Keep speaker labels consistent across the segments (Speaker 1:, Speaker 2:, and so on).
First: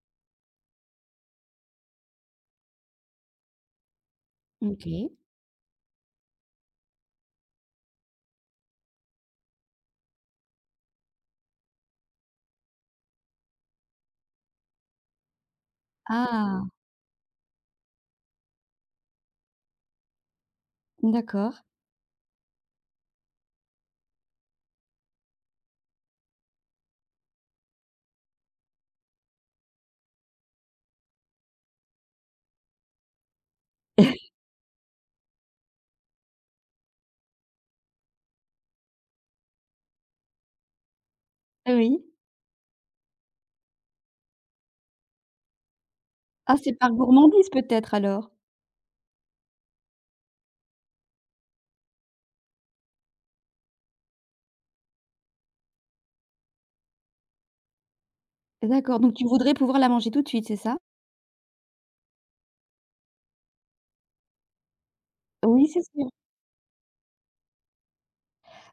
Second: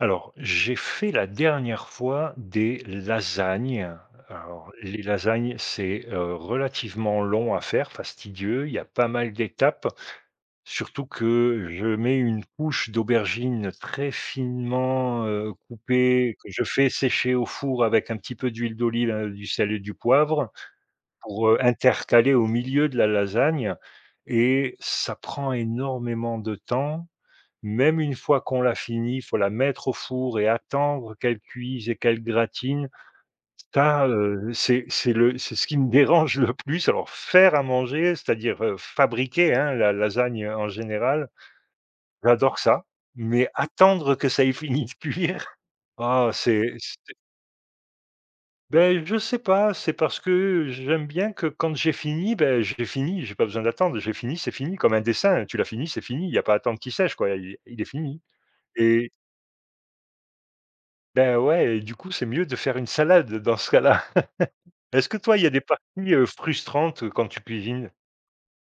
Speaker 1: Alors, j'ai fait la dernière fois des lasagnes. Alors, les
Speaker 2: OK.
Speaker 1: lasagnes, c'est relativement long à faire, fastidieux. Il y a pas mal d'étapes, surtout que je mets une couche d'aubergine très finement coupée, que
Speaker 2: Ah!
Speaker 1: je fais sécher au four avec un petit peu d'huile d'olive, du sel et du poivre, pour
Speaker 2: D'accord.
Speaker 1: intercaler au milieu de la lasagne. Et ça prend énormément de temps. Même une fois qu'on l'a finie, faut la mettre au four et attendre qu'elle cuise et qu'elle gratine. Ça, heu, c'est ce qui me dérange le plus. Alors faire à manger, c'est-à-dire, fabriquer, hein, la lasagne, en général,
Speaker 2: Oui.
Speaker 1: j'adore ça. Mais attendre que ça ait fini de cuire, ah,
Speaker 2: Ah, c'est par
Speaker 1: c'est
Speaker 2: gourmandise peut-être alors?
Speaker 1: beh, je sais pas, c'est parce que j'aime bien que quand j'ai fini, ben j'ai fini, j'ai pas besoin d'attendre, j'ai fini, c'est fini, comme un dessin, tu l'as fini, c'est fini, il y a pas à attendre qu'il sèche quoi, il est fini
Speaker 2: D'accord,
Speaker 1: et
Speaker 2: donc tu voudrais pouvoir la manger tout de suite, c'est ça?
Speaker 1: ben ouais, et du coup, c'est mieux de faire une salade dans ce cas-là. Est-ce que toi, il y a des
Speaker 2: Oui, c'est ça.
Speaker 1: parties, frustrantes, quand tu cuisines?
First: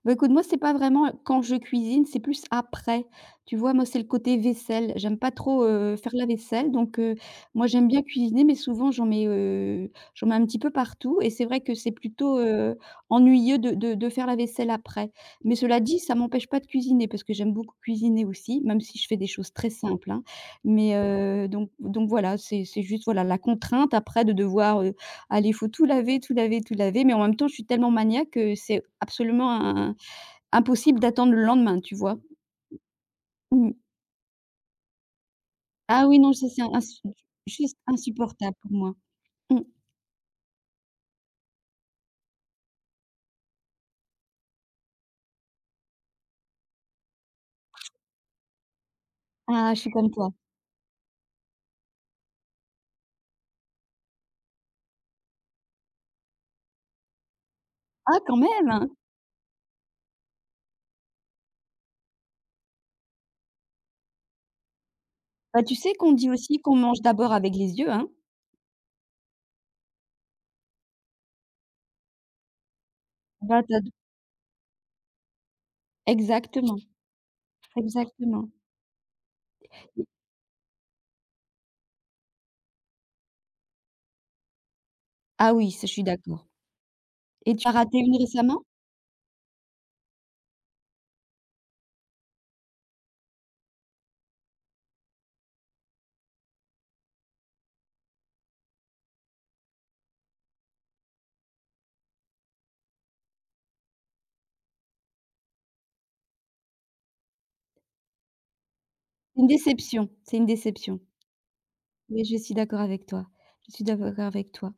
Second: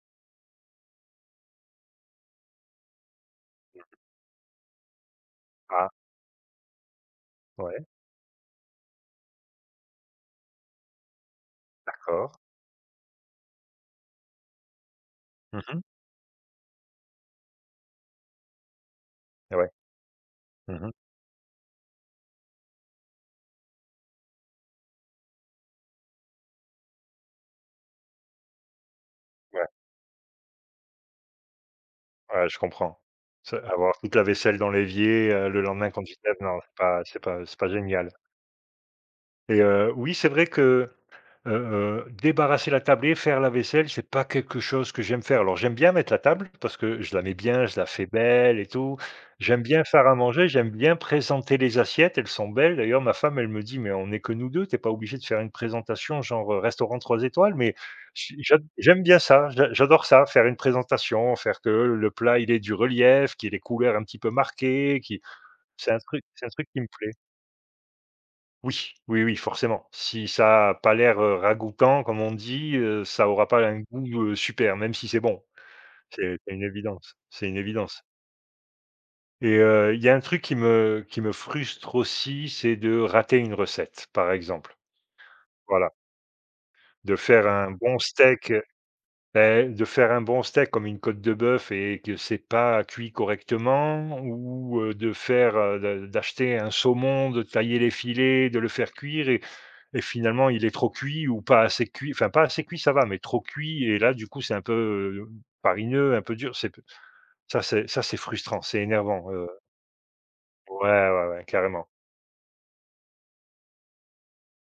Speaker 2: Bah, écoute, moi, c'est pas vraiment quand je cuisine, c'est plus après. Tu vois? Moi, c'est le côté vaisselle. J'aime pas trop,
Speaker 1: Ah,
Speaker 2: faire la vaisselle donc moi,
Speaker 1: ouais,
Speaker 2: j'aime bien cuisiner mais souvent, j'en mets un petit peu partout et c'est vrai que c'est
Speaker 1: d'accord.
Speaker 2: plutôt ennuyeux de faire la vaisselle après. Mais cela
Speaker 1: Mmh,
Speaker 2: dit, ça m'empêche pas de cuisiner parce que j'aime beaucoup cuisiner aussi, même si je fais des choses
Speaker 1: ouais.
Speaker 2: très simples, hein.
Speaker 1: Mmh,
Speaker 2: Mais donc voilà, c'est juste, voilà, la contrainte après de devoir, allez, il faut tout laver, tout laver, tout laver mais en même temps, je suis tellement maniaque que c'est absolument
Speaker 1: ouais,
Speaker 2: un impossible d'attendre le lendemain, tu vois?
Speaker 1: ouais, je comprends. Ça,
Speaker 2: Mmh.
Speaker 1: avoir toute la vaisselle dans l'évier, le lendemain quand
Speaker 2: Ah
Speaker 1: tu
Speaker 2: oui,
Speaker 1: te
Speaker 2: non,
Speaker 1: lèves,
Speaker 2: ça
Speaker 1: non,
Speaker 2: c'est
Speaker 1: c'est
Speaker 2: insu
Speaker 1: pas c'est pas c'est pas
Speaker 2: juste
Speaker 1: génial.
Speaker 2: insupportable pour moi. Mmh.
Speaker 1: Et oui, c'est vrai que Heu débarrasser la table et faire la vaisselle, c'est pas quelque chose que j'aime faire. Alors j'aime bien mettre la table parce que je la mets bien, je la fais belle et tout. J'aime
Speaker 2: Ah, je
Speaker 1: bien
Speaker 2: suis
Speaker 1: faire
Speaker 2: comme
Speaker 1: à
Speaker 2: toi.
Speaker 1: manger, j'aime bien présenter les assiettes, elles sont belles. D'ailleurs, ma femme, elle me dit : « Mais on est que nous 2, t'es pas obligé de faire une présentation genre, restaurant 3 étoiles », mais
Speaker 2: Ah quand
Speaker 1: j j'a
Speaker 2: même! Hein.
Speaker 1: j'aime bien ça, j'adore ça, faire une présentation, faire que le plat, il ait du relief, qu'il y ait les couleurs un petit peu marquées, qui
Speaker 2: Bah, tu
Speaker 1: c'est
Speaker 2: sais
Speaker 1: un
Speaker 2: qu'on
Speaker 1: truc
Speaker 2: dit
Speaker 1: c'est un
Speaker 2: aussi
Speaker 1: truc
Speaker 2: qu'on
Speaker 1: qui me
Speaker 2: mange
Speaker 1: plaît.
Speaker 2: d'abord avec les yeux, hein?
Speaker 1: Oui, oui, oui, forcément. Si ça a pas l'air, ragoûtant comme on dit, ça aura
Speaker 2: Bah,
Speaker 1: pas
Speaker 2: tu
Speaker 1: un
Speaker 2: as d
Speaker 1: goût, super, même si c'est bon. C'est une
Speaker 2: exactement,
Speaker 1: évidence, c'est une évidence.
Speaker 2: exactement.
Speaker 1: Et il y a un truc qui me frustre aussi, c'est de rater une recette, par exemple.
Speaker 2: Ah oui, ça je
Speaker 1: Voilà,
Speaker 2: suis d'accord.
Speaker 1: de faire
Speaker 2: Et tu
Speaker 1: un
Speaker 2: as raté
Speaker 1: bon
Speaker 2: une
Speaker 1: steak, heu,
Speaker 2: récemment?
Speaker 1: de faire un bon steak comme une côte de bœuf et que c'est pas cuit correctement, ou de faire, de d'acheter un saumon, de tailler les filets, de le faire cuire. Et finalement, il est trop cuit ou pas assez cuit, enfin pas assez cuit, ça va, mais trop cuit et là, du coup, c'est un peu, farineux, un peu dur, c'est p ça c'est frustrant, c'est énervant,
Speaker 2: Une déception, c'est une
Speaker 1: ouais,
Speaker 2: déception.
Speaker 1: ouais, ouais, carrément.
Speaker 2: Oui, je suis d'accord avec toi, je suis d'accord avec toi.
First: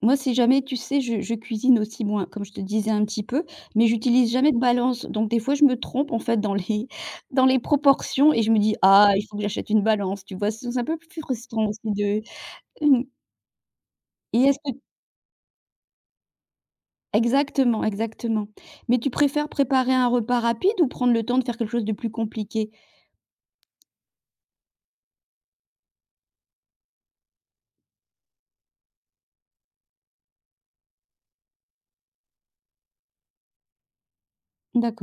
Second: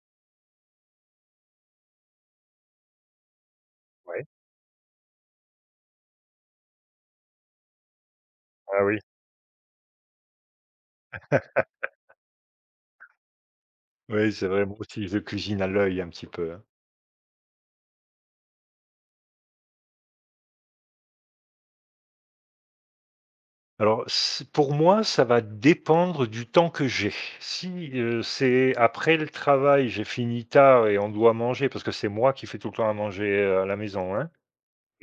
Speaker 2: Moi, si jamais, tu sais, je cuisine aussi moins, comme je te disais un petit peu, mais
Speaker 1: Ouais,
Speaker 2: j'utilise jamais de balance. Donc des fois, je me trompe, en fait, dans les dans les proportions et je me dis:
Speaker 1: ah oui.
Speaker 2: «Ah, il faut que j'achète une balance», tu vois? C'est un peu plus frustrant aussi de mmh
Speaker 1: Oui,
Speaker 2: et
Speaker 1: c'est vrai, moi aussi, je cuisine à l'œil un petit peu, hein.
Speaker 2: exactement. Mais tu préfères préparer un repas rapide ou prendre le temps de faire quelque chose de plus compliqué?
Speaker 1: Alors c pour moi, ça va dépendre du temps que j'ai. Si, c'est après le travail, j'ai fini tard et on doit manger parce que c'est moi qui fais tout le temps à manger, à la maison, hein.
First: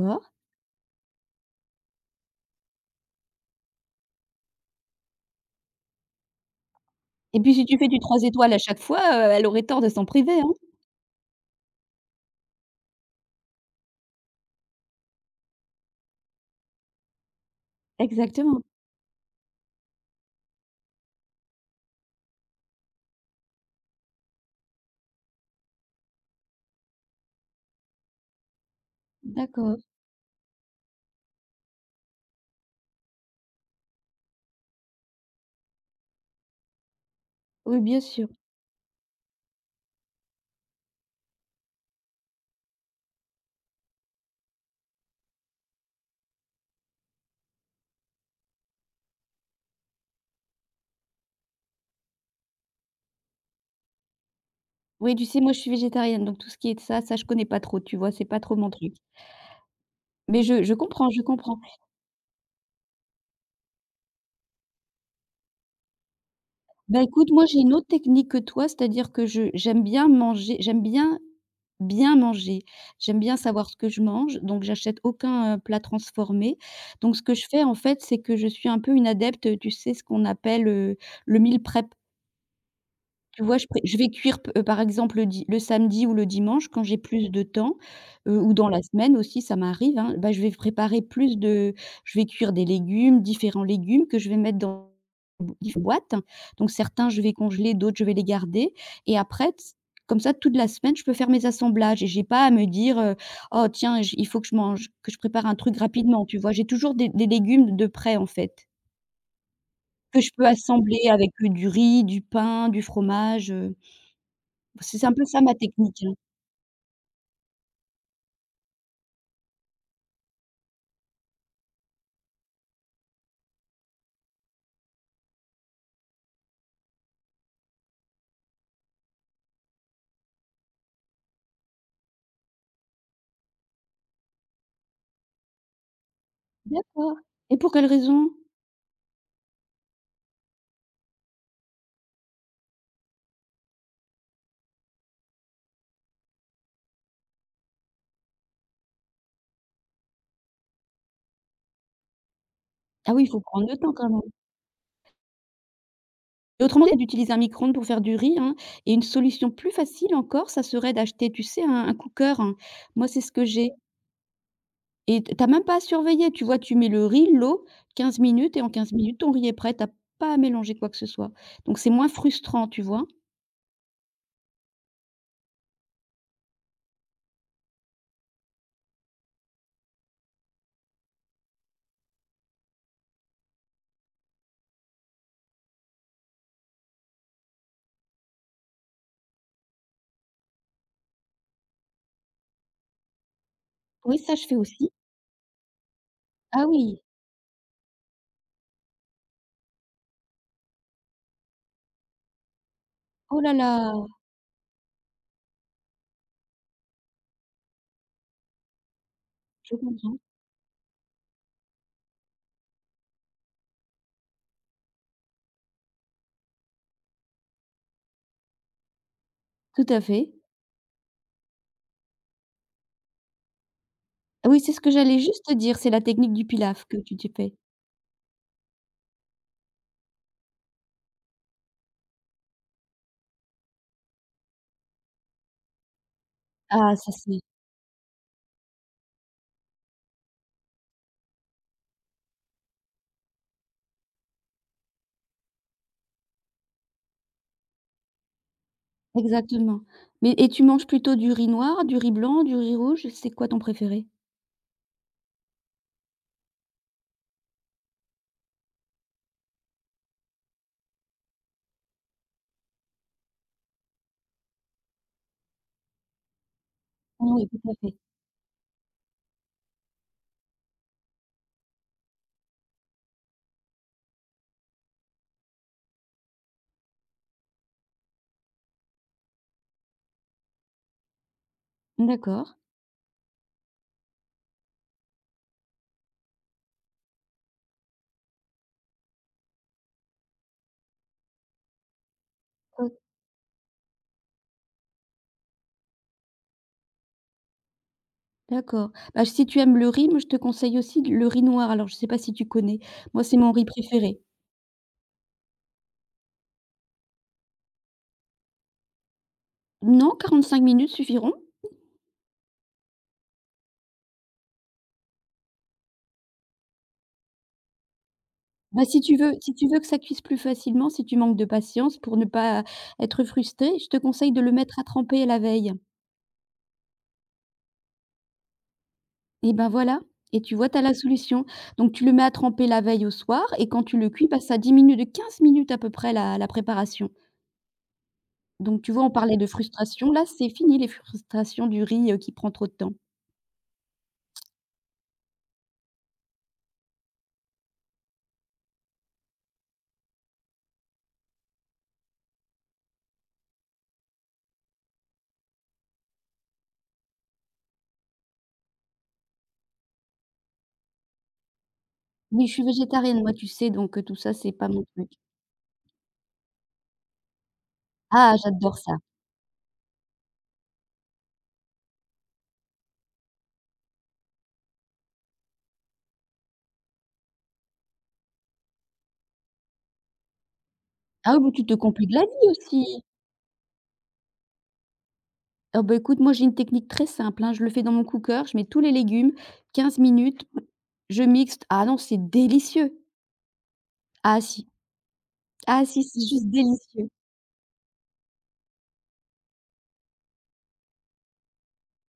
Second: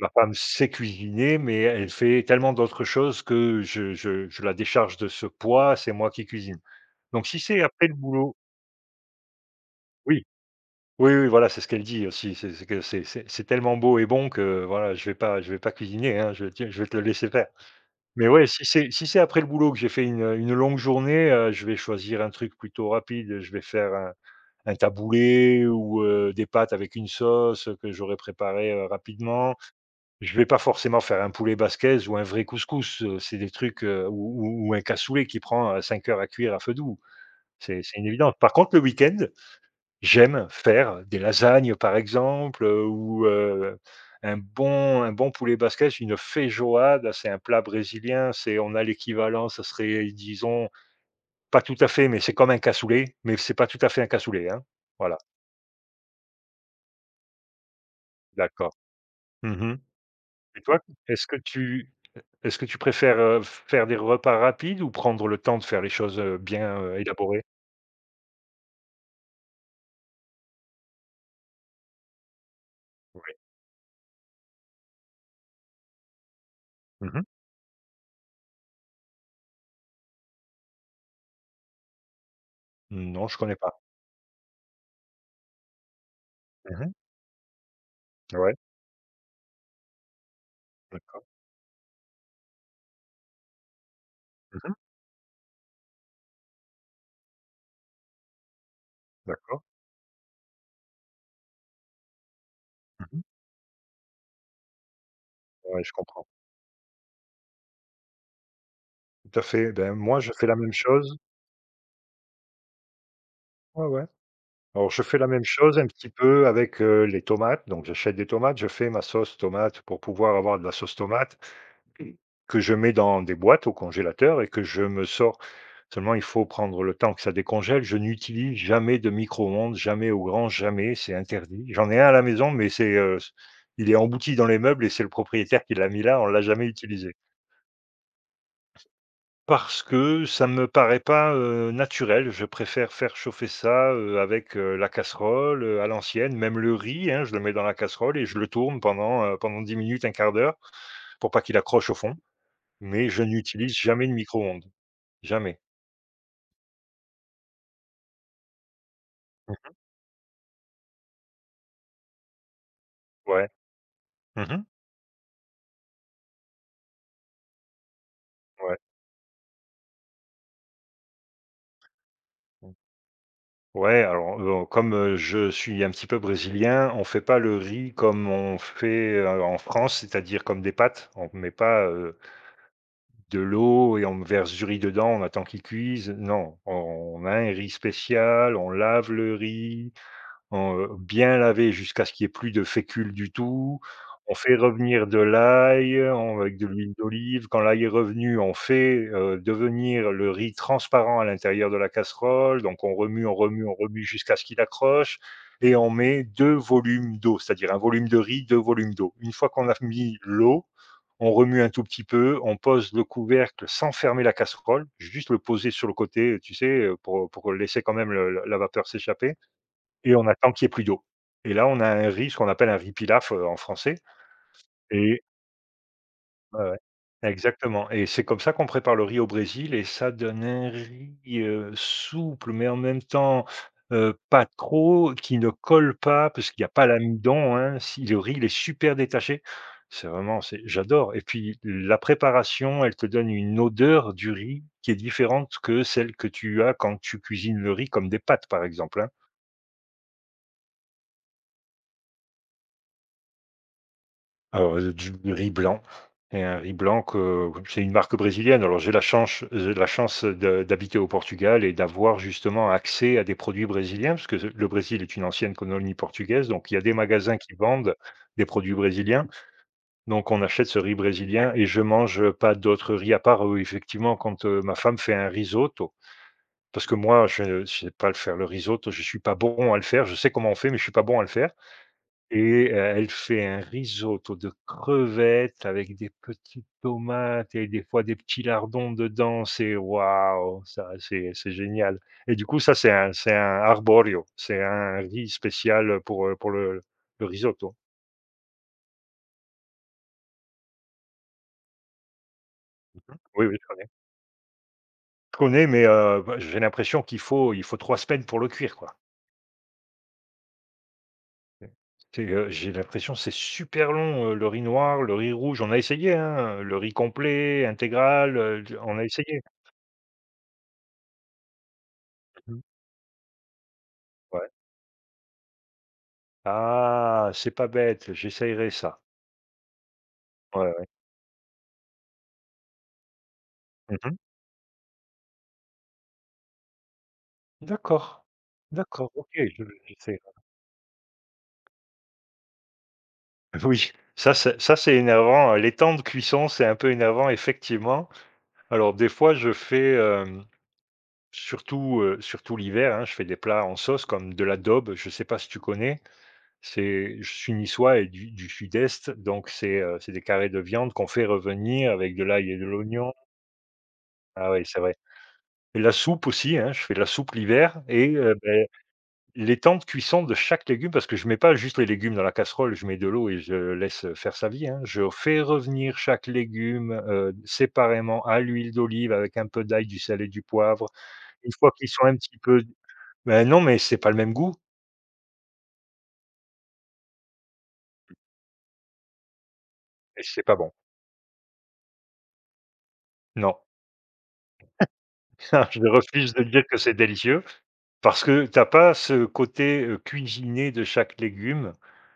Speaker 1: Ma femme sait cuisiner, mais elle fait tellement d'autres choses que je la décharge de ce poids, c'est moi qui cuisine. Donc si
Speaker 2: et puis
Speaker 1: c'est
Speaker 2: si tu
Speaker 1: après
Speaker 2: fais
Speaker 1: le
Speaker 2: du 3
Speaker 1: boulot,
Speaker 2: étoiles à chaque fois, elle aurait tort de s'en
Speaker 1: oui,
Speaker 2: priver, hein?
Speaker 1: oui, oui, voilà, c'est ce qu'elle dit aussi, c'est que c'est tellement beau et bon que voilà, je vais pas cuisiner, hein, je vais te le laisser faire. Mais ouais, si
Speaker 2: Exactement.
Speaker 1: c'est après le boulot que j'ai fait une longue journée, je vais choisir un truc plutôt rapide, je vais faire un taboulé, ou des pâtes avec une sauce que j'aurais préparée, rapidement.
Speaker 2: D'accord.
Speaker 1: Je vais pas forcément faire un poulet basquaise ou un vrai couscous, c'est des trucs, ou un cassoulet qui prend, 5 heures à cuire à feu doux.
Speaker 2: Oui,
Speaker 1: C'est
Speaker 2: bien
Speaker 1: une
Speaker 2: sûr.
Speaker 1: évidence. Par contre, le week-end, j'aime faire des lasagnes, par exemple, ou un bon poulet basquaise, une feijoada, c'est un plat brésilien, c'est on a l'équivalent, ça serait, disons, pas tout à fait, mais c'est comme un cassoulet, mais c'est pas tout à fait un cassoulet, hein.
Speaker 2: Oui,
Speaker 1: Voilà,
Speaker 2: tu sais, moi, je suis végétarienne, donc tout ce qui est de ça, ça, je connais pas trop, tu vois? C'est pas trop mon
Speaker 1: d'accord.
Speaker 2: truc.
Speaker 1: Mmh
Speaker 2: Mais
Speaker 1: Et
Speaker 2: je
Speaker 1: toi,
Speaker 2: comprends, je
Speaker 1: est-ce que
Speaker 2: comprends.
Speaker 1: tu est-ce que tu préfères, faire des repas rapides ou prendre le temps de faire les choses, bien,
Speaker 2: Bah, écoute,
Speaker 1: élaborées?
Speaker 2: moi, j'ai une autre technique que toi, c'est-à-dire que je j'aime bien manger j'aime bien, bien manger. J'aime
Speaker 1: Oui.
Speaker 2: bien savoir ce que je mange, donc j'achète aucun plat transformé. Donc ce
Speaker 1: Mmh,
Speaker 2: que je fais, en fait, c'est que je suis un peu une adepte, tu sais, ce qu'on appelle le meal prep.
Speaker 1: non, je
Speaker 2: Tu
Speaker 1: connais
Speaker 2: vois, je
Speaker 1: pas.
Speaker 2: pré je vais cuire p par exemple le samedi ou le dimanche quand
Speaker 1: Mmh,
Speaker 2: j'ai plus de temps, ou
Speaker 1: ouais,
Speaker 2: dans la semaine aussi ça m'arrive, hein, bah, je vais préparer
Speaker 1: d'accord.
Speaker 2: plus de je vais cuire des légumes, différents légumes que je vais mettre
Speaker 1: Mmh,
Speaker 2: dans bo différentes boîtes. Donc certains je vais congeler, d'autres je vais les garder et après
Speaker 1: d'accord.
Speaker 2: t comme ça toute la semaine je peux faire mes assemblages et j'ai pas à me dire:
Speaker 1: Mmh,
Speaker 2: «Oh tiens, j il faut que je mange que je prépare un truc
Speaker 1: ouais, je comprends.
Speaker 2: rapidement», tu vois? J'ai toujours des légumes de près en fait,
Speaker 1: Tout à fait. Ben, moi,
Speaker 2: que
Speaker 1: je
Speaker 2: je peux
Speaker 1: fais la même
Speaker 2: assembler
Speaker 1: chose.
Speaker 2: avec du riz, du pain, du fromage, heu,
Speaker 1: Ouais, ouais. Alors, je
Speaker 2: c'est un
Speaker 1: fais
Speaker 2: peu
Speaker 1: la
Speaker 2: ça
Speaker 1: même
Speaker 2: ma
Speaker 1: chose un
Speaker 2: technique,
Speaker 1: petit
Speaker 2: hein.
Speaker 1: peu avec, les tomates. Donc, j'achète des tomates, je fais ma sauce tomate pour pouvoir avoir de la sauce tomate. Mmh. Que je mets dans des boîtes au congélateur et que je me sors. Seulement, il faut prendre le temps que ça décongèle. Je n'utilise jamais de micro-ondes, jamais, au grand jamais, c'est interdit. J'en ai un à la maison, mais il est embouti dans les meubles et c'est le propriétaire qui l'a mis là, on l'a jamais utilisé.
Speaker 2: D'accord, et pour quelle raison?
Speaker 1: Parce que ça me paraît pas, naturel. Je préfère faire chauffer ça, avec, la casserole, à l'ancienne, même le riz, hein, je le mets dans la casserole et je le tourne pendant 10 minutes, un quart d'heure, pour pas qu'il accroche au fond. Mais
Speaker 2: Ah
Speaker 1: je
Speaker 2: oui, il faut prendre
Speaker 1: n'utilise
Speaker 2: le temps
Speaker 1: jamais
Speaker 2: quand
Speaker 1: de
Speaker 2: même,
Speaker 1: micro-ondes, jamais.
Speaker 2: et autrement, tu utilises un micro-ondes pour faire du riz, hein, et une solution
Speaker 1: Mmh.
Speaker 2: plus facile encore, ça serait d'acheter, tu sais, un cooker, hein. Moi, c'est ce que
Speaker 1: Ouais.
Speaker 2: j'ai,
Speaker 1: Mmh mh.
Speaker 2: et tu as même pas à surveiller, tu vois? Tu mets le riz, l'eau, 15 minutes, et en
Speaker 1: Ouais.
Speaker 2: 15 minutes, ton riz est prêt, tu as pas à mélanger quoi que ce soit, donc c'est moins frustrant,
Speaker 1: Mmh.
Speaker 2: tu vois?
Speaker 1: Ouais, alors, comme, je suis un petit peu brésilien, on fait pas le riz comme on fait, en France, c'est-à-dire comme des pâtes. On met pas, de l'eau et on verse du riz dedans, on attend qu'il cuise. Non, on a un riz spécial, on lave le riz. On, bien laver jusqu'à ce qu'il y ait plus de fécule du tout.
Speaker 2: Oui,
Speaker 1: On
Speaker 2: ça, je fais
Speaker 1: fait
Speaker 2: aussi.
Speaker 1: revenir de l'ail, on avec
Speaker 2: Ah
Speaker 1: de l'huile
Speaker 2: oui,
Speaker 1: d'olive. Quand l'ail est revenu, on fait, devenir le riz transparent à l'intérieur de la casserole. Donc on remue, on
Speaker 2: oh là
Speaker 1: remue, on
Speaker 2: là,
Speaker 1: remue jusqu'à ce qu'il accroche et on met 2 volumes d'eau, c'est-à-dire un volume de riz, 2 volumes d'eau. Une fois qu'on a
Speaker 2: je
Speaker 1: mis
Speaker 2: comprends.
Speaker 1: l'eau, on remue un tout petit peu, on pose le couvercle sans fermer la casserole, juste le poser sur le côté, tu sais, pour laisser quand même le la vapeur s'échapper
Speaker 2: Tout à
Speaker 1: et on
Speaker 2: fait.
Speaker 1: attend qu'il y ait plus d'eau. Et là, on a un riz, ce qu'on appelle un riz pilaf, en français.
Speaker 2: Ah oui, c'est ce que j'allais
Speaker 1: Et
Speaker 2: juste te dire, c'est la technique du
Speaker 1: ouais, ouais.
Speaker 2: pilaf que tu fais.
Speaker 1: Exactement, et c'est comme ça qu'on prépare le riz au Brésil et ça donne un riz, souple, mais en même temps, pas trop, qui ne colle pas parce qu'il y a pas
Speaker 2: Ah, ça c'est
Speaker 1: l'amidon, hein. Si le riz, il est super détaché. C'est vraiment, c'est j'adore, et puis la préparation, elle te donne une odeur du riz qui est différente que celle que tu as quand tu cuisines le riz comme des pâtes, par exemple, hein.
Speaker 2: exactement. Mais et tu manges plutôt du riz noir, du riz blanc, du riz rouge? C'est quoi ton préféré?
Speaker 1: Alors, du riz blanc, et un riz blanc que c'est une marque brésilienne. Alors j'ai la chance de d'habiter au Portugal et d'avoir justement accès à des produits brésiliens parce que le Brésil est une ancienne colonie portugaise, donc il y a des
Speaker 2: Ah
Speaker 1: magasins
Speaker 2: oui,
Speaker 1: qui
Speaker 2: tout à
Speaker 1: vendent
Speaker 2: fait.
Speaker 1: des produits brésiliens. Donc on achète ce riz brésilien et je mange pas d'autres riz à part, effectivement, quand, ma femme fait un risotto. Parce que moi, je sais pas le faire, le risotto, je suis pas bon à le faire. Je sais comment on fait, mais je suis pas bon à le faire. Et
Speaker 2: D'accord.
Speaker 1: elle fait un risotto de crevettes avec des petites tomates et des fois des petits lardons dedans, c'est waouh, ça c'est génial, et du coup, ça c'est
Speaker 2: O
Speaker 1: un arborio, c'est un riz spécial, pour le risotto.
Speaker 2: D'accord. Bah, si tu aimes le riz, moi, je te conseille aussi le riz noir. Alors, je ne sais pas si tu connais? Moi, c'est
Speaker 1: Oui,
Speaker 2: mon
Speaker 1: oui,
Speaker 2: riz
Speaker 1: je connais.
Speaker 2: préféré.
Speaker 1: Je connais, mais bah, j'ai l'impression qu'il faut 3 semaines pour le cuire, quoi.
Speaker 2: Non, 45 minutes suffiront.
Speaker 1: J'ai l'impression que c'est super long, le riz noir, le riz rouge, on a essayé, hein, le riz complet, intégral,
Speaker 2: Bah,
Speaker 1: on
Speaker 2: si
Speaker 1: a
Speaker 2: tu veux,
Speaker 1: essayé.
Speaker 2: si tu veux que ça cuise plus facilement, si tu manques de patience pour ne
Speaker 1: Mmh,
Speaker 2: pas être frustré, je te conseille de
Speaker 1: ouais.
Speaker 2: le mettre à tremper la veille.
Speaker 1: Ah! C'est pas bête, j'essayerai ça.
Speaker 2: Et ben voilà, et tu vois,
Speaker 1: Ouais,
Speaker 2: tu as
Speaker 1: ouais.
Speaker 2: la solution. Donc tu le mets à tremper la veille au soir et quand
Speaker 1: Mmh
Speaker 2: tu le
Speaker 1: mh.
Speaker 2: cuis, bah, ça diminue de 15 minutes à peu près la préparation.
Speaker 1: D'accord.
Speaker 2: Donc tu vois, on
Speaker 1: D'accord, OK,
Speaker 2: parlait de
Speaker 1: je
Speaker 2: frustration,
Speaker 1: j'essaierai.
Speaker 2: là, c'est fini les frustrations du riz, qui prend trop de temps.
Speaker 1: Oui, ça c'est énervant, les temps de cuisson, c'est un peu énervant effectivement. Alors des fois je fais, surtout, surtout l'hiver, hein, je fais des plats en sauce comme de l'adobe, je sais pas si tu connais? C'est Je suis niçois et du sud-est, donc c'est des carrés de viande qu'on fait revenir avec de
Speaker 2: Oui,
Speaker 1: l'ail
Speaker 2: je
Speaker 1: et
Speaker 2: suis
Speaker 1: de l'oignon.
Speaker 2: végétarienne, moi, tu sais, donc tout ça,
Speaker 1: Ah
Speaker 2: c'est
Speaker 1: oui,
Speaker 2: pas
Speaker 1: c'est
Speaker 2: mon
Speaker 1: vrai.
Speaker 2: truc.
Speaker 1: Et la soupe aussi, hein, je fais de la soupe l'hiver et
Speaker 2: Ah,
Speaker 1: beh
Speaker 2: j'adore ça.
Speaker 1: les temps de cuisson de chaque légume, parce que je mets pas juste les légumes dans la casserole, je mets de l'eau et je laisse faire sa vie, hein. Je fais revenir chaque légume, séparément à l'huile d'olive avec un peu d'ail, du sel et du poivre.
Speaker 2: Ah oui, mais
Speaker 1: Une
Speaker 2: tu
Speaker 1: fois
Speaker 2: te
Speaker 1: qu'ils sont
Speaker 2: compliques
Speaker 1: un
Speaker 2: la
Speaker 1: petit
Speaker 2: vie
Speaker 1: peu,
Speaker 2: aussi.
Speaker 1: ben non, mais c'est pas le même goût
Speaker 2: Ah bah, écoute, moi, j'ai une technique très simple, hein, je le fais dans mon cooker, je mets tous les légumes, Quinze
Speaker 1: et c'est
Speaker 2: minutes,
Speaker 1: pas bon.
Speaker 2: je mixe. Ah non, c'est délicieux.
Speaker 1: Non,
Speaker 2: Ah si, ah
Speaker 1: je
Speaker 2: si, c'est
Speaker 1: refuse de
Speaker 2: juste
Speaker 1: dire que c'est
Speaker 2: délicieux.
Speaker 1: délicieux. Parce que t'as pas ce côté, cuisiné de chaque légume.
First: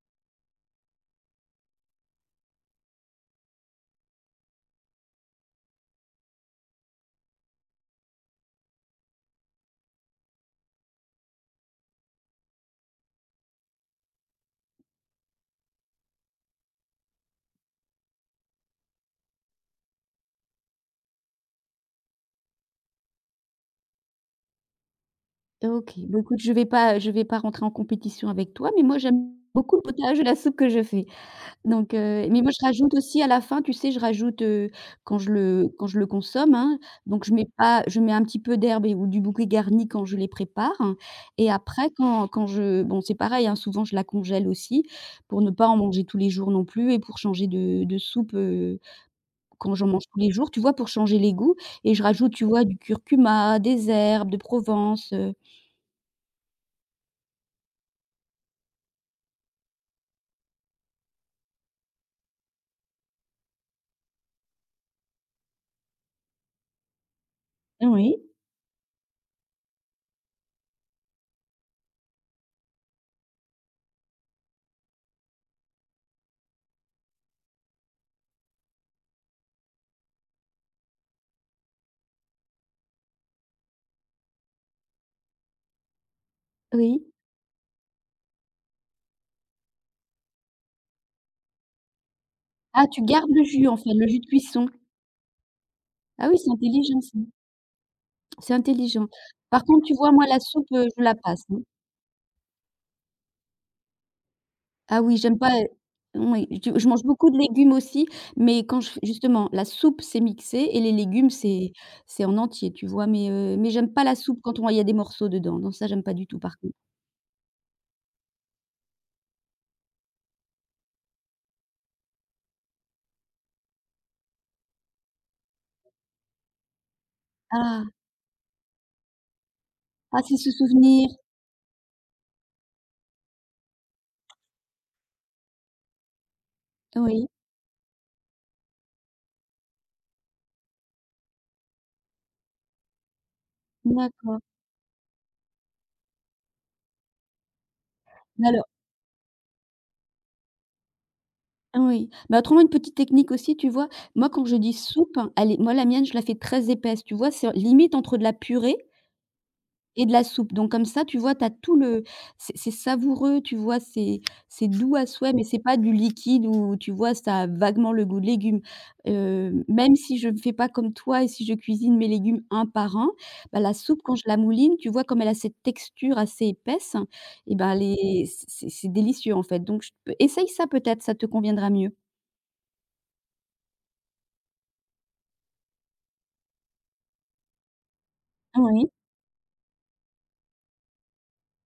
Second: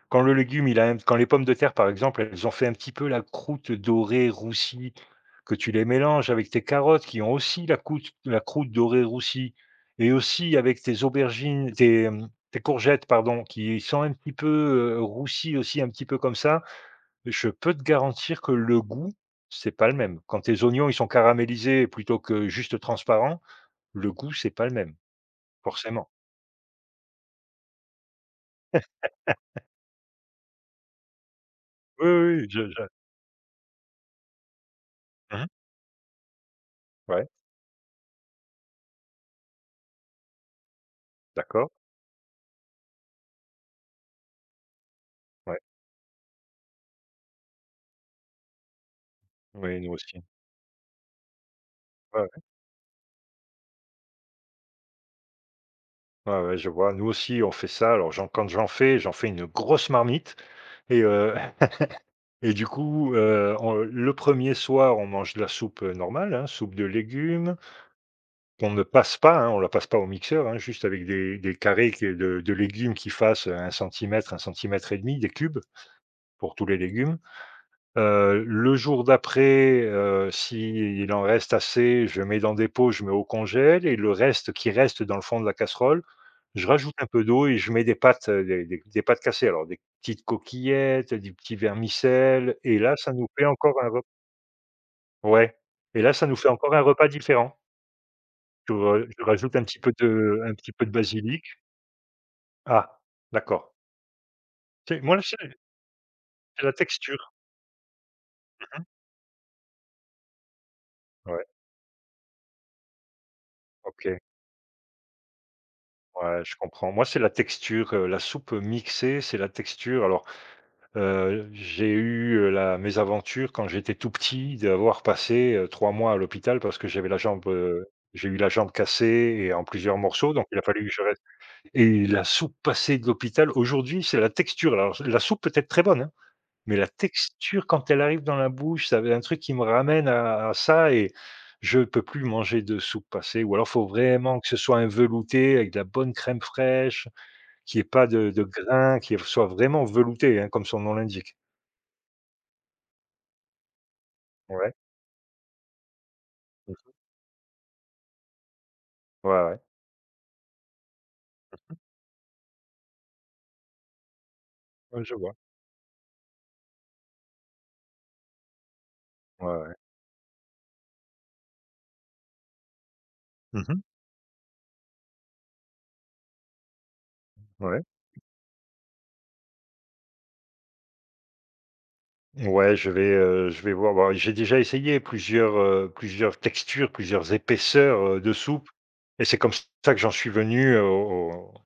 Speaker 1: Quand le légume, il a un quand les pommes de terre, par exemple, elles ont fait un petit peu la croûte dorée roussie, que tu les mélanges avec tes carottes qui ont aussi la croûte dorée roussie et aussi avec tes aubergines, tes courgettes, pardon, qui sont un petit peu, roussies aussi, un petit peu comme ça. Je peux te garantir que le goût, c'est pas le même. Quand tes oignons, ils sont caramélisés plutôt que juste transparents, le goût, c'est pas le même,
Speaker 2: OK.
Speaker 1: forcément.
Speaker 2: Bon écoute, je vais pas rentrer en compétition avec toi, mais moi j'aime beaucoup le potage et la soupe que je fais. Donc
Speaker 1: Oui,
Speaker 2: heu,
Speaker 1: oui,
Speaker 2: mais
Speaker 1: oui,
Speaker 2: moi
Speaker 1: je
Speaker 2: je
Speaker 1: je
Speaker 2: rajoute aussi à la fin, tu sais, je rajoute,
Speaker 1: mmh.
Speaker 2: quand je le consomme, hein, donc
Speaker 1: Ouais,
Speaker 2: je mets pas je mets un petit peu d'herbe et ou du bouquet garni quand je les prépare, hein. Et
Speaker 1: d'accord,
Speaker 2: après quand quand je bon c'est pareil, hein, souvent je la congèle aussi pour ne
Speaker 1: ouais.
Speaker 2: pas en manger tous les jours non plus et pour changer de soupe, quand
Speaker 1: Oui,
Speaker 2: j'en
Speaker 1: nous
Speaker 2: mange tous
Speaker 1: aussi.
Speaker 2: les jours, tu vois? Pour changer les goûts, et je
Speaker 1: Ouais,
Speaker 2: rajoute,
Speaker 1: ouais.
Speaker 2: tu vois, du curcuma, des herbes de Provence, heu,
Speaker 1: Ouais, ouais, je vois. Nous aussi, on fait ça. Alors j'en quand j'en fais une grosse marmite et et on, le premier soir, on mange de la soupe, normale, hein, soupe de légumes
Speaker 2: oui.
Speaker 1: qu'on ne passe pas, hein, on la passe pas au mixeur, hein, juste avec des carrés que de légumes qui fassent un centimètre et demi, des cubes pour tous les légumes. Le jour d'après, s'il en reste assez, je mets dans des pots, je mets au congèle et le reste qui reste dans le fond de la casserole, je rajoute
Speaker 2: Oui.
Speaker 1: un peu d'eau et je mets des pâtes, des pâtes cassées. Alors des petites coquillettes, des petits vermicelles et
Speaker 2: Ah,
Speaker 1: là,
Speaker 2: tu
Speaker 1: ça nous
Speaker 2: gardes le
Speaker 1: fait
Speaker 2: jus,
Speaker 1: encore
Speaker 2: en
Speaker 1: un
Speaker 2: fait,
Speaker 1: repas.
Speaker 2: le jus de cuisson?
Speaker 1: Ouais, et là, ça
Speaker 2: Ah
Speaker 1: nous
Speaker 2: oui,
Speaker 1: fait
Speaker 2: c'est
Speaker 1: encore un
Speaker 2: intelligent
Speaker 1: repas
Speaker 2: ça.
Speaker 1: différent.
Speaker 2: C'est
Speaker 1: Je re
Speaker 2: intelligent.
Speaker 1: je rajoute
Speaker 2: Par
Speaker 1: un petit
Speaker 2: contre,
Speaker 1: peu
Speaker 2: tu vois, moi,
Speaker 1: de,
Speaker 2: la
Speaker 1: un
Speaker 2: soupe,
Speaker 1: petit peu de
Speaker 2: je la passe,
Speaker 1: basilic.
Speaker 2: hein.
Speaker 1: Ah, d'accord. C'est
Speaker 2: Ah oui,
Speaker 1: moi,
Speaker 2: j'aime pas, oui,
Speaker 1: c'est la
Speaker 2: je mange
Speaker 1: texture.
Speaker 2: beaucoup de légumes aussi, mais quand je fais justement, la soupe, c'est mixé et les légumes,
Speaker 1: Ouais,
Speaker 2: c'est en entier, tu vois? Mais j'aime pas la
Speaker 1: OK.
Speaker 2: soupe quand on il y a des morceaux dedans. Non, ça, j'aime pas du tout,
Speaker 1: Ouais, je
Speaker 2: par contre.
Speaker 1: comprends. Moi, c'est la texture, la soupe mixée, c'est la texture. Alors j'ai eu la mésaventure quand j'étais tout petit d'avoir passé, 3 mois à l'hôpital parce que j'avais la jambe,
Speaker 2: Ah!
Speaker 1: j'ai eu la jambe cassée et en plusieurs
Speaker 2: Ah,
Speaker 1: morceaux,
Speaker 2: c'est
Speaker 1: donc
Speaker 2: ce
Speaker 1: il a fallu que je
Speaker 2: souvenir.
Speaker 1: reste. Et la soupe passée de l'hôpital, aujourd'hui, c'est la texture. Alors la soupe peut être très bonne, hein, mais la
Speaker 2: Oui,
Speaker 1: texture quand elle arrive dans la bouche, ça, un truc qui me ramène à ça, et je peux plus manger de soupe passée ou alors faut vraiment
Speaker 2: d'accord.
Speaker 1: que ce soit un velouté avec de la bonne crème fraîche, qu'il y ait pas de
Speaker 2: Alors
Speaker 1: grains, qu'il soit vraiment velouté, hein, comme son nom l'indique.
Speaker 2: oui, mais autrement une petite technique aussi, tu vois? Moi, quand je dis
Speaker 1: Ouais.
Speaker 2: soupe, hein, elle est moi la mienne, je la fais très
Speaker 1: Mmh
Speaker 2: épaisse, tu vois? C'est limite entre de la purée
Speaker 1: mh. Ouais, ouais.
Speaker 2: et de la soupe, donc comme ça, tu vois, tu as tout le c'est savoureux, tu vois? C'est doux
Speaker 1: Ouais,
Speaker 2: à
Speaker 1: je
Speaker 2: souhait,
Speaker 1: vois.
Speaker 2: mais c'est pas du liquide où, tu vois, ça a vaguement le goût de légumes.
Speaker 1: Ouais, ouais.
Speaker 2: Même si je ne fais pas comme toi et si je cuisine mes légumes un par un, bah,
Speaker 1: Mmh
Speaker 2: la
Speaker 1: mh.
Speaker 2: soupe quand je la mouline, tu vois, comme elle a cette texture assez épaisse, et ben,
Speaker 1: Ouais.
Speaker 2: elle est c'est délicieux, en fait, donc je peux essaye ça peut-être, ça te conviendra mieux.
Speaker 1: Ouais, je vais voir. Bah, j'ai déjà essayé plusieurs, plusieurs textures, plusieurs épaisseurs, de soupe,
Speaker 2: Oui.
Speaker 1: et c'est comme ça que j'en suis venu aux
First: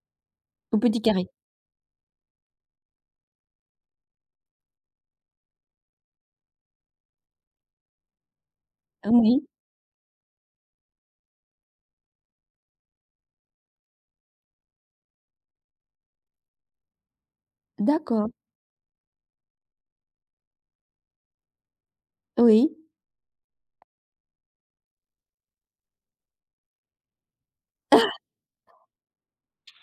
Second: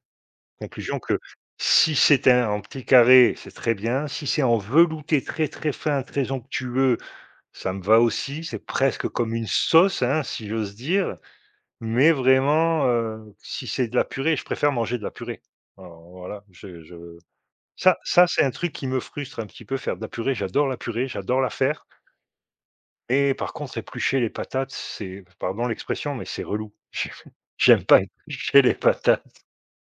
Speaker 2: Au
Speaker 1: conclusions
Speaker 2: petit
Speaker 1: que
Speaker 2: carré.
Speaker 1: si c'est un en petit carré, c'est très bien. Si c'est en velouté très, très fin, très onctueux, ça me va aussi. C'est presque comme
Speaker 2: Oui,
Speaker 1: une sauce, hein, si j'ose dire, mais vraiment, si c'est de la purée, je préfère manger de la purée. Alors voilà, je ça, ça,
Speaker 2: d'accord,
Speaker 1: c'est un truc qui me frustre un petit peu, faire de la purée. J'adore la purée, j'adore la faire,
Speaker 2: oui.
Speaker 1: et par contre, éplucher les patates, c'est pardon l'expression, mais c'est relou. J'aime pas éplucher les patates.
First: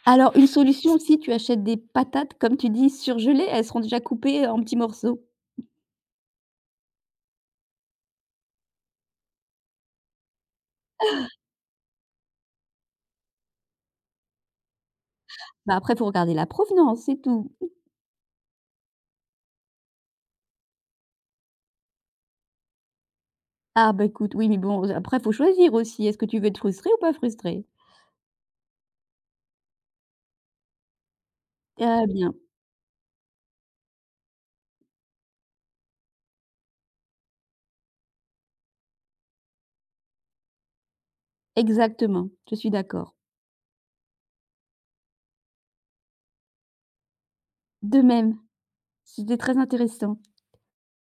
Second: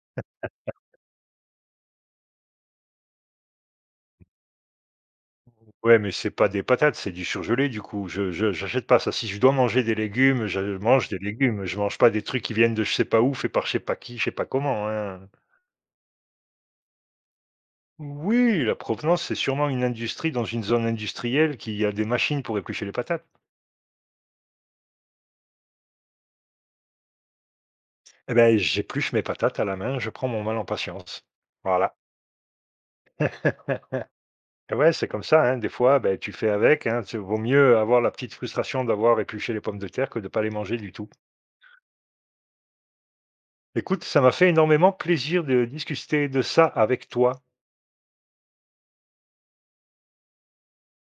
Speaker 2: Alors une solution aussi, tu achètes des patates, comme tu dis, surgelées, elles seront déjà coupées en petits morceaux.
Speaker 1: Ouais, mais c'est pas des patates, c'est du surgelé du coup. Je j'achète pas ça. Si je dois manger des légumes, je mange des légumes. Je mange pas des trucs qui viennent de je sais pas où, fait par je sais pas qui, je sais pas comment, hein.
Speaker 2: Bah, après, faut regarder la provenance, c'est tout.
Speaker 1: Oui, la provenance, c'est sûrement une industrie dans une zone industrielle qui a des machines pour éplucher les patates.
Speaker 2: Ah bah, écoute, oui, mais bon, après, faut choisir aussi. Est-ce que tu veux être frustré ou pas frustré?
Speaker 1: Eh ben, j'épluche mes patates à la main, je prends mon mal en patience. Voilà.
Speaker 2: Très bien,
Speaker 1: Eh ouais, c'est comme ça, hein. Des fois, beh, tu fais avec, hein. Tu vaut mieux avoir la petite frustration d'avoir épluché les pommes de terre que de ne pas les manger du tout.
Speaker 2: exactement, je suis d'accord.
Speaker 1: Écoute, ça m'a fait énormément plaisir de discuter de ça avec toi.
Speaker 2: De même, c'était très intéressant.